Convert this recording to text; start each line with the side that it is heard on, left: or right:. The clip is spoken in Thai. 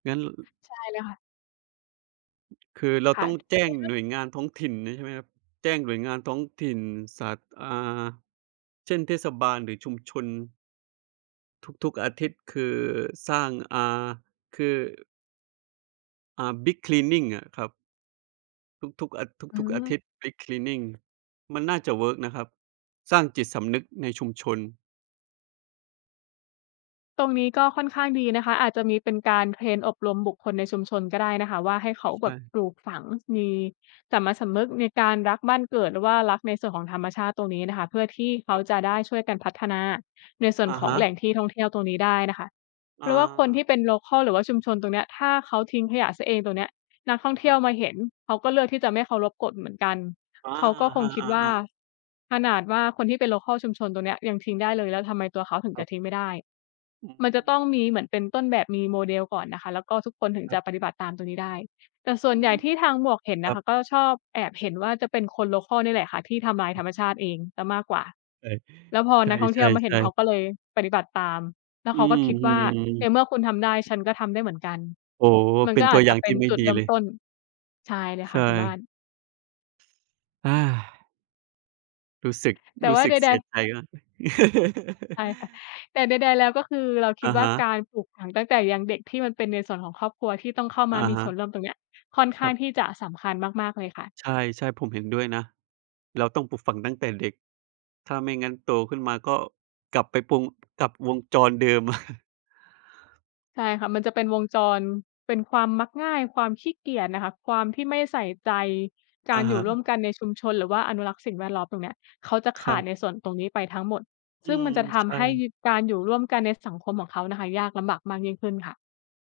right: งั้น
left: ใช่เลยค่ะ
right: คือเรา
left: ค่
right: ต
left: ะ
right: ้องแ
left: ค
right: จ
left: ่
right: ้ง
left: อยไปเริ่ม
right: หน่วยงานท้องถิ่นนี้ ใช่ไหมครับ? แจ้งหน่วยงานท้องถิ่น สา อ่า เช่น เทศบาล หรือชุมชน ทุก ๆ อาทิตย์ คือสร้าง อ่า คือ อ่า Big Cleaning อะครับ ทุก ๆ อา
left: อื
right: ทุก ๆ อา
left: ม
right: ทิตย์ Big Cleaning มันน่าจะเวิร์กนะครับ สร้างจิตสำนึกในชุมชน
left: ตรงนี้ก็ค่อนข้างดีนะคะ อาจจะมีเป็นการเทรนอบรมบุคคลในชุมชนก็ได้นะคะว่า ให้เขา
right: ใ
left: แ
right: ช
left: บบ
right: ่
left: ปลูกฝังมีสามัญสำนึกในการรักบ้านเกิด หรือว่ารักในส่วนของธรรมชาติตรงนี้น่ะค่ะ เพื่อที่เข
right: ค
left: า
right: รับ
left: จะได้ช่วยกันพัฒนาในส่วน
right: อะ
left: ขอ
right: ฮ
left: งแหล่
right: ะ
left: งที่ท่องเที่ยวตรงนี้ได้น่ะค่ะ เพราะว่าคนที
right: อา
left: ่เป็น โลคัล หรือว่าชุมชนตรงเนี้ย ถ้าเขาทิ้งขยะเสียเองตรงเนี้ย นักท่องเ
right: ค
left: ที
right: ร
left: ่ย
right: ั
left: ว
right: บ
left: มาเห็น เขาก็เลือกที่จะไม่เคารพกฎเหมือนกัน
right: อา
left: เขาก็คงคิ
right: อ
left: ดว่า
right: า ๆ ๆ
left: ขนาดว่า คนที่เป็น โลคัล ชุมชนตรงนี้ยังทิ้งได้เลย แล้วทำไมตัวเขาถึง
right: ค
left: จ
right: รั
left: ะ
right: บ
left: ทิ้งไม่ได้
right: อืม
left: มันจะต้องมีเหมือนเป็นต้นแบบ มี model ก่อนนะคะ แล้วก็ทุกคนถึง
right: ครั
left: จ
right: บ
left: ะปฏิบัติตามตรงนี้ได้ แต่ส่ว
right: อื
left: นใหญ
right: ม
left: ่ที่ทางหมวกเห็น
right: ค
left: น
right: รั
left: ะค
right: บ
left: ะ ก็ชอบแอบเห็นว่า จะเป็นคน โลคัล นี่แหละค่ะ ที่ทำร้าย
right: อ
left: ธ
right: ือ
left: รรมชาติเองเสียมากกว่า
right: ใ
left: แล้วพอ
right: ช
left: น
right: ่
left: ักท่อง
right: ใ
left: เ
right: ช
left: ที่ยวมาเห็น
right: ่
left: เขา
right: ๆ ๆ
left: ก็เลยปฏิบัติตาม แล้ว
right: อ
left: เ
right: ื
left: ข
right: ้
left: าก็ค
right: อ
left: ิด
right: ฮ
left: ว
right: ื
left: ่า ใน
right: อ
left: เมื่อคุณทำได้ฉันก็ทำได้เหมือนกัน
right: โอ้โฮ
left: มัน
right: เป็
left: ก็
right: นต
left: อ
right: ัว
left: าจ
right: อย
left: จ
right: ่
left: ะ
right: าง
left: เป
right: ท
left: ็
right: ี
left: น
right: ่ไม่
left: จุด
right: ดี
left: เริ่
right: เ
left: ม
right: ลย
left: ต้น ใช่เลย
right: ใช
left: ค่ะคุณบ้า
right: ่
left: น
right: อา รู้สึก
left: แต่
right: รู
left: ว
right: ้
left: ่า
right: สึ
left: ใ
right: กเ
left: ด
right: สีย
left: ๆ
right: ใจนะ
left: ใช่ค่ะ แต่ใด ๆ แล้ว ก็คือเราคิ
right: อ
left: ด
right: ะ
left: ว่
right: ฮ
left: า ก
right: ะ
left: ารปลูกฝังตั้งแต่ยังเด็ก ที่มันเป็นในส่วนของครอบครัว ที่ต้องเข้าม
right: อ
left: า
right: ะ
left: มี
right: ฮ
left: ส่ว
right: ะ
left: นร่วมตรงนี้อะ ค่อนข้
right: คร
left: าง
right: ับ
left: ที่จะสำคัญมาก ๆ เลยค่ะ
right: ใช่ ๆ ผมเห็นด้วยนะ เราต้องปลูกฝังตั้งแต่เด็ก ถ้าไม่งั้นโตขึ้นมา ก็กลับไปปง กลับวงจรเดิม
left: ใช่ค่ะ มันจะเป็นวงจร เป็นความมักง่าย ความขี้เกียจน่ะค่ะ ความที่ไม่ใส่ใจก
right: อ
left: า
right: ะ
left: ร
right: ฮ
left: อยู่ร
right: ะ
left: ่วมกันในชุมชน หรือว่าอนุรักษ์สิ่งแวดล้อมตรงเนี้ย เขาจะข
right: คร
left: า
right: ั
left: ด
right: บ
left: ในส่วนตรงนี้ไปทั้งหมด
right: อ
left: ซ
right: ื
left: ึ่งม
right: ม
left: ันจะท
right: ใช
left: ำ
right: ่
left: ให้การอยู่ร่วมกันในสังคมของเขาน่ะค่ะ ยากลำบากมากยิ่งขึ้นค่ะ